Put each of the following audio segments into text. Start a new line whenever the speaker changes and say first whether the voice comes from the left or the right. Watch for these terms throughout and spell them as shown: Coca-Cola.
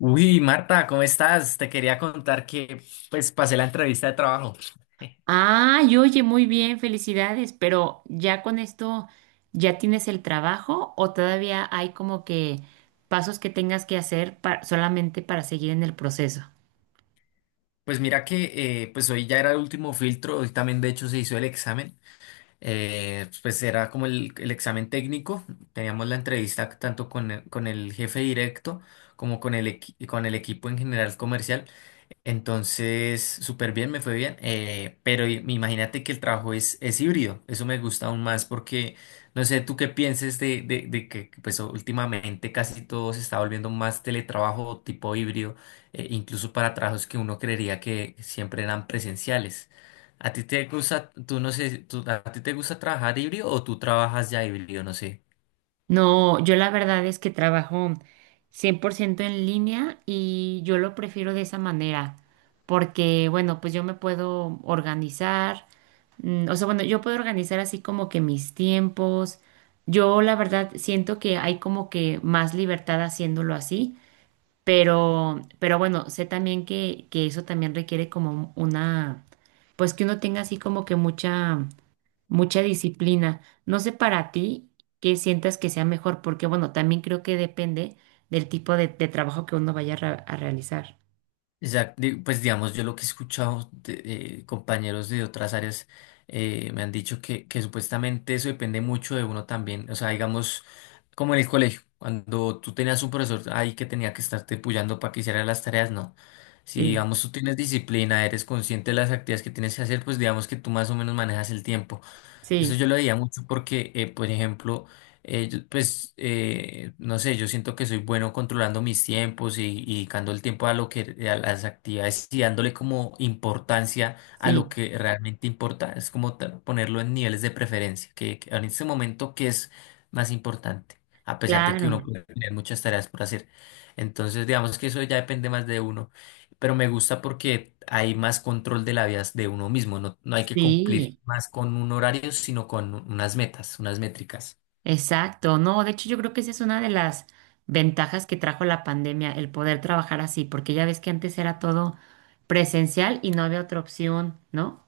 left: Uy, Marta, ¿cómo estás? Te quería contar que pues pasé la entrevista de trabajo.
right: Ay, oye, muy bien, felicidades, pero ya con esto, ¿ya tienes el trabajo o todavía hay como que pasos que tengas que hacer solamente para seguir en el proceso?
left: Pues mira que pues hoy ya era el último filtro, hoy también de hecho se hizo el examen. Pues era como el examen técnico. Teníamos la entrevista tanto con con el jefe directo como con con el equipo en general comercial. Entonces, súper bien, me fue bien. Pero imagínate que el trabajo es híbrido. Eso me gusta aún más porque no sé tú qué pienses de que pues últimamente casi todo se está volviendo más teletrabajo tipo híbrido, incluso para trabajos que uno creería que siempre eran presenciales. ¿A ti te gusta, tú no sé, a ti te gusta trabajar híbrido o tú trabajas ya híbrido? No sé.
right: No, yo la verdad es que trabajo 100% en línea y yo lo prefiero de esa manera, porque bueno, pues yo me puedo organizar, bueno, yo puedo organizar así como que mis tiempos. Yo la verdad siento que hay como que más libertad haciéndolo así. Pero bueno, sé también que eso también requiere como una, pues que uno tenga así como que mucha disciplina. No sé para ti qué sientas que sea mejor, porque bueno, también creo que depende del tipo de trabajo que uno vaya a, a realizar.
left: Pues digamos, yo lo que he escuchado de compañeros de otras áreas me han dicho que supuestamente eso depende mucho de uno también. O sea, digamos, como en el colegio, cuando tú tenías un profesor ahí que tenía que estarte puyando para que hiciera las tareas, no. Si
right: Sí,
left: digamos tú tienes disciplina, eres consciente de las actividades que tienes que hacer, pues digamos que tú más o menos manejas el tiempo. Eso
right: sí,
left: yo lo veía mucho porque, por ejemplo, yo, pues, no sé, yo siento que soy bueno controlando mis tiempos y dedicando el tiempo a lo que, a las actividades y dándole como importancia a lo
right: sí,
left: que realmente importa. Es como ponerlo en niveles de preferencia, que en este momento, ¿qué es más importante? A pesar de que
right: claro,
left: uno puede tener muchas tareas por hacer. Entonces, digamos que eso ya depende más de uno, pero me gusta porque hay más control de la vida de uno mismo. No, no hay que cumplir
right: sí.
left: más con un horario, sino con unas metas, unas métricas.
right: Exacto, no, de hecho yo creo que esa es una de las ventajas que trajo la pandemia, el poder trabajar así, porque ya ves que antes era todo presencial y no había otra opción, ¿no?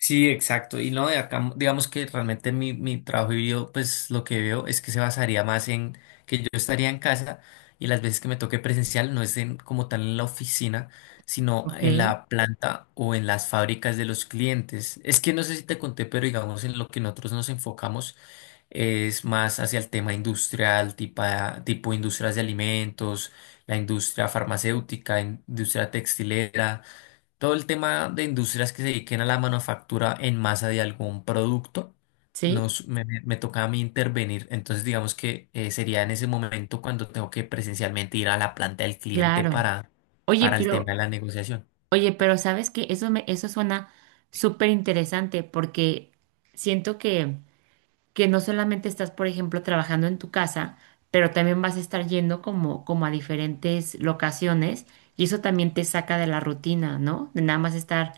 left: Sí, exacto. Y no, de acá, digamos que realmente mi trabajo híbrido, pues lo que veo es que se basaría más en que yo estaría en casa y las veces que me toque presencial no es como tal en la oficina, sino
right: Ok,
left: en la planta o en las fábricas de los clientes. Es que no sé si te conté, pero digamos en lo que nosotros nos enfocamos. Es más hacia el tema industrial, tipo, tipo industrias de alimentos, la industria farmacéutica, industria textilera, todo el tema de industrias que se dediquen a la manufactura en masa de algún producto.
right: sí,
left: Me toca a mí intervenir, entonces digamos que sería en ese momento cuando tengo que presencialmente ir a la planta del cliente
right: claro. Oye,
left: para el tema
right: pero,
left: de la negociación.
right: oye, pero sabes que eso me, eso suena súper interesante porque siento que no solamente estás, por ejemplo, trabajando en tu casa, pero también vas a estar yendo como a diferentes locaciones y eso también te saca de la rutina, ¿no? De nada más estar,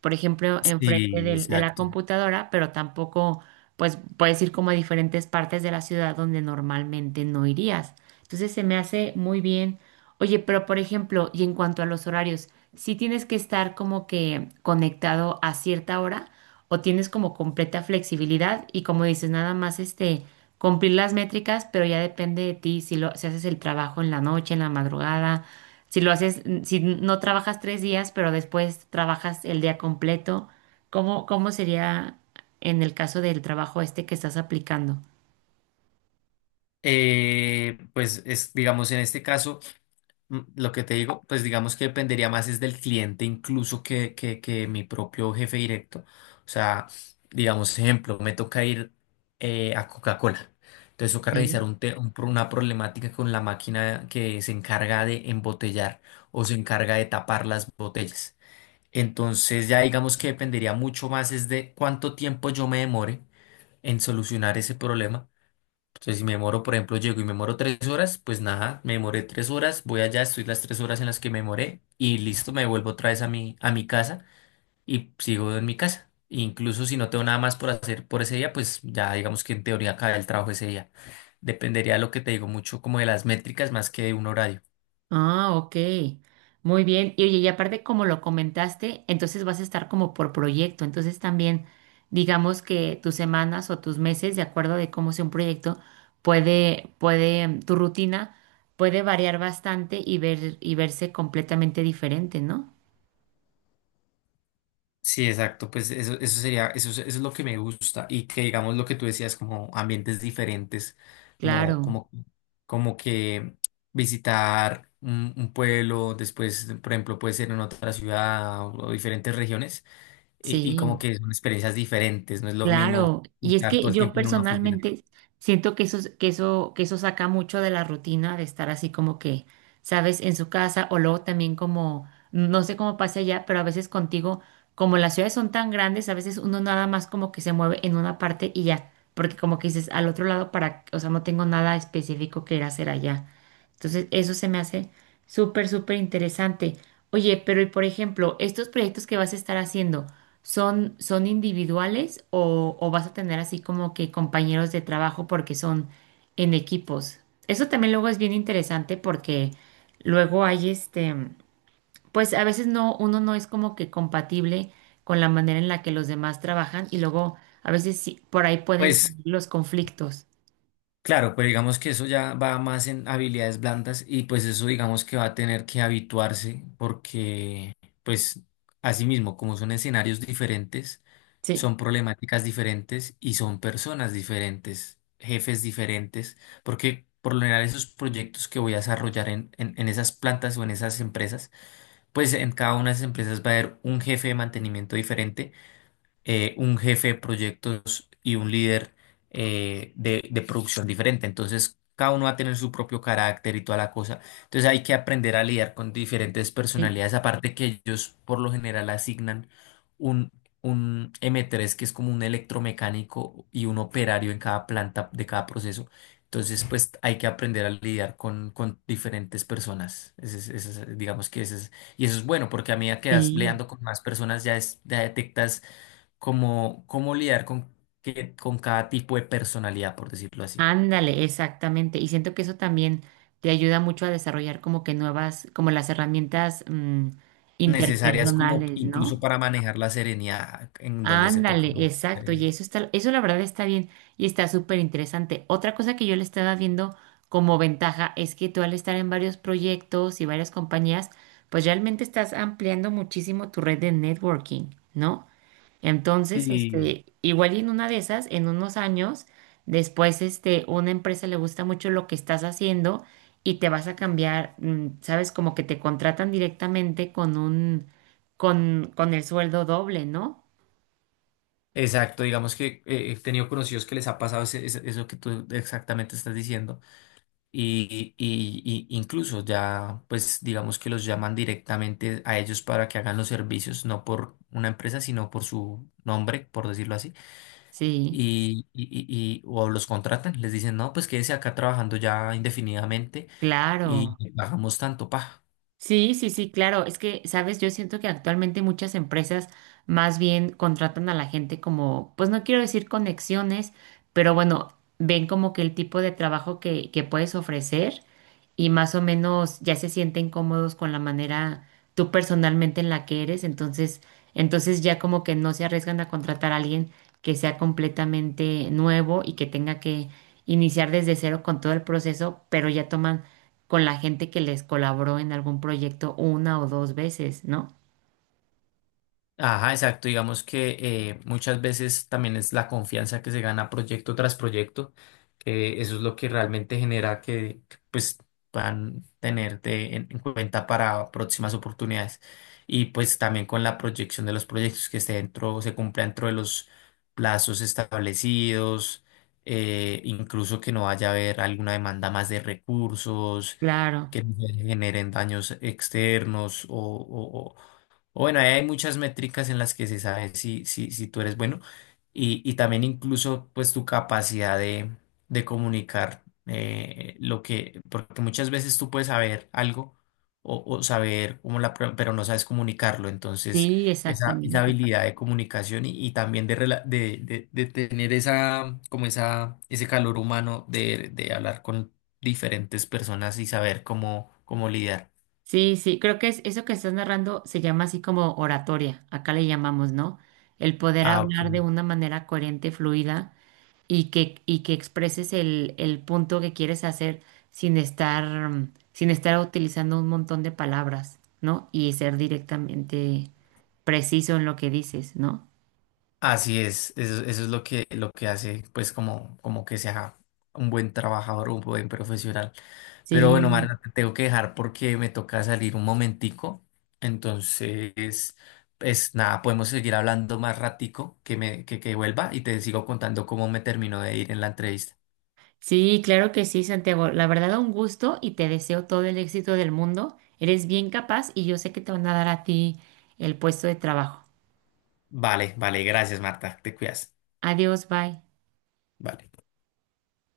right: por ejemplo, enfrente
left: Sí,
right: de la
left: exacto.
right: computadora, pero tampoco, pues puedes ir como a diferentes partes de la ciudad donde normalmente no irías. Entonces se me hace muy bien. Oye, pero por ejemplo, y en cuanto a los horarios, si tienes que estar como que conectado a cierta hora o tienes como completa flexibilidad y como dices, nada más este, cumplir las métricas, pero ya depende de ti si lo, si haces el trabajo en la noche, en la madrugada, si lo haces, si no trabajas tres días, pero después trabajas el día completo, ¿cómo sería en el caso del trabajo este que estás aplicando?
left: Pues es, digamos, en este caso... Lo que te digo, pues digamos que dependería más es del cliente incluso que mi propio jefe directo. O sea, digamos, ejemplo, me toca ir a Coca-Cola. Entonces toca
right: Ok.
left: revisar un te- un pro- una problemática con la máquina que se encarga de embotellar o se encarga de tapar las botellas. Entonces ya digamos que dependería mucho más es de cuánto tiempo yo me demore en solucionar ese problema. Entonces, si me demoro, por ejemplo, llego y me demoro tres horas, pues nada, me demoré tres horas, voy allá, estoy las tres horas en las que me demoré y listo, me vuelvo otra vez a a mi casa y sigo en mi casa. Incluso si no tengo nada más por hacer por ese día, pues ya digamos que en teoría acaba el trabajo ese día. Dependería de lo que te digo mucho como de las métricas más que de un horario.
right: Ah, ok. Muy bien. Y oye, y aparte, como lo comentaste, entonces vas a estar como por proyecto. Entonces también, digamos que tus semanas o tus meses, de acuerdo de cómo sea un proyecto, tu rutina puede variar bastante y ver, y verse completamente diferente, ¿no?
left: Sí, exacto, pues eso sería, eso, eso es lo que me gusta y que digamos lo que tú decías, como ambientes diferentes, como,
right: Claro,
left: como, como que visitar un pueblo, después, por ejemplo, puede ser en otra ciudad o diferentes regiones y como
right: sí.
left: que son experiencias diferentes, no es lo mismo
right: Claro, y es
left: estar
right: que
left: todo el
right: yo
left: tiempo en una oficina.
right: personalmente siento que eso, que eso saca mucho de la rutina de estar así como que, sabes, en su casa o luego también como, no sé cómo pasa allá, pero a veces contigo, como las ciudades son tan grandes, a veces uno nada más como que se mueve en una parte y ya, porque como que dices al otro lado para, o sea, no tengo nada específico que ir a hacer allá. Entonces, eso se me hace súper interesante. Oye, pero y por ejemplo, estos proyectos que vas a estar haciendo. ¿Son individuales o vas a tener así como que compañeros de trabajo porque son en equipos? Eso también luego es bien interesante porque luego hay este, pues a veces no, uno no es como que compatible con la manera en la que los demás trabajan y luego a veces sí, por ahí pueden
left: Pues
right: salir los conflictos.
left: claro, pero digamos que eso ya va más en habilidades blandas y pues eso digamos que va a tener que habituarse porque pues así mismo como son escenarios diferentes,
right: Sí,
left: son problemáticas diferentes y son personas diferentes, jefes diferentes, porque por lo general esos proyectos que voy a desarrollar en esas plantas o en esas empresas, pues en cada una de esas empresas va a haber un jefe de mantenimiento diferente, un jefe de proyectos y un líder de producción diferente. Entonces, cada uno va a tener su propio carácter y toda la cosa. Entonces, hay que aprender a lidiar con diferentes
right: sí,
left: personalidades, aparte que ellos por lo general asignan un, un m tres que es como un electromecánico y un operario en cada planta de cada proceso. Entonces, pues hay que aprender a lidiar con diferentes personas. Digamos que ese es, y eso es bueno, porque a medida que vas
right: sí.
left: leando con más personas, ya, ya detectas cómo, cómo lidiar con, que, con cada tipo de personalidad, por decirlo así.
right: Ándale, exactamente. Y siento que eso también te ayuda mucho a desarrollar como que nuevas, como las herramientas,
left: Necesarias como
right: interpersonales,
left: incluso
right: ¿no?
left: para manejar la serenidad en donde se toca.
right: Ándale,
left: ¿No?
right: exacto. Y
left: Serenidad.
right: eso está, eso la verdad está bien y está súper interesante. Otra cosa que yo le estaba viendo como ventaja es que tú al estar en varios proyectos y varias compañías, pues realmente estás ampliando muchísimo tu red de networking, ¿no? Entonces,
left: Sí,
right: este, igual y en una de esas, en unos años, después, este, una empresa le gusta mucho lo que estás haciendo y te vas a cambiar, mm, sabes, como que te contratan directamente con el sueldo doble, ¿no?
left: exacto. Digamos que he tenido conocidos que les ha pasado eso que tú exactamente estás diciendo. Y incluso ya, pues digamos que los llaman directamente a ellos para que hagan los servicios, no por una empresa, sino por su nombre, por decirlo así.
right: Sí,
left: Y o los contratan, les dicen, no, pues quédese acá trabajando ya indefinidamente y
right: claro.
left: le pagamos tanto, pa.
right: Sí, sí, sí, claro. Es que, sabes, yo siento que actualmente muchas empresas más bien contratan a la gente como, pues no quiero decir conexiones, pero bueno, ven como que el tipo de trabajo que puedes ofrecer y más o menos ya se sienten cómodos con la manera tú personalmente en la que eres. Entonces ya como que no se arriesgan a contratar a alguien que sea completamente nuevo y que tenga que iniciar desde cero con todo el proceso, pero ya toman con la gente que les colaboró en algún proyecto una o dos veces, ¿no?
left: Ajá, exacto. Digamos que muchas veces también es la confianza que se gana proyecto tras proyecto, que eso es lo que realmente genera que, pues puedan tenerte en cuenta para próximas oportunidades. Y pues también con la proyección de los proyectos que esté dentro, se cumpla dentro de los plazos establecidos, incluso que no vaya a haber alguna demanda más de recursos,
right: Claro,
left: que no se generen daños externos o, bueno, ahí hay muchas métricas en las que se sabe si tú eres bueno y también incluso pues tu capacidad de comunicar porque muchas veces tú puedes saber algo o saber cómo pero no sabes comunicarlo, entonces
right: sí,
left: esa
right: exactamente.
left: habilidad de comunicación y también de, de tener esa, como esa, ese calor humano de hablar con diferentes personas y saber cómo, cómo lidiar.
right: Sí, sí, creo que es, eso que estás narrando se llama así como oratoria, acá le llamamos, ¿no? El poder
left: Ah, ok.
right: hablar de una manera coherente, fluida y que expreses el punto que quieres hacer sin estar, sin estar utilizando un montón de palabras, ¿no? Y ser directamente preciso en lo que dices, ¿no?
left: Así es, eso es lo que hace, pues, como, como que sea un buen trabajador, un buen profesional. Pero bueno,
right: Sí.
left: Marta, te tengo que dejar porque me toca salir un momentico. Entonces, pues nada, podemos seguir hablando más ratico que me, que vuelva y te sigo contando cómo me terminó de ir en la entrevista.
right: Sí, claro que sí, Santiago. La verdad, un gusto y te deseo todo el éxito del mundo. Eres bien capaz y yo sé que te van a dar a ti el puesto de trabajo.
left: Vale, vale, gracias, Marta, te cuidas.
right: Adiós, bye.
left: Vale.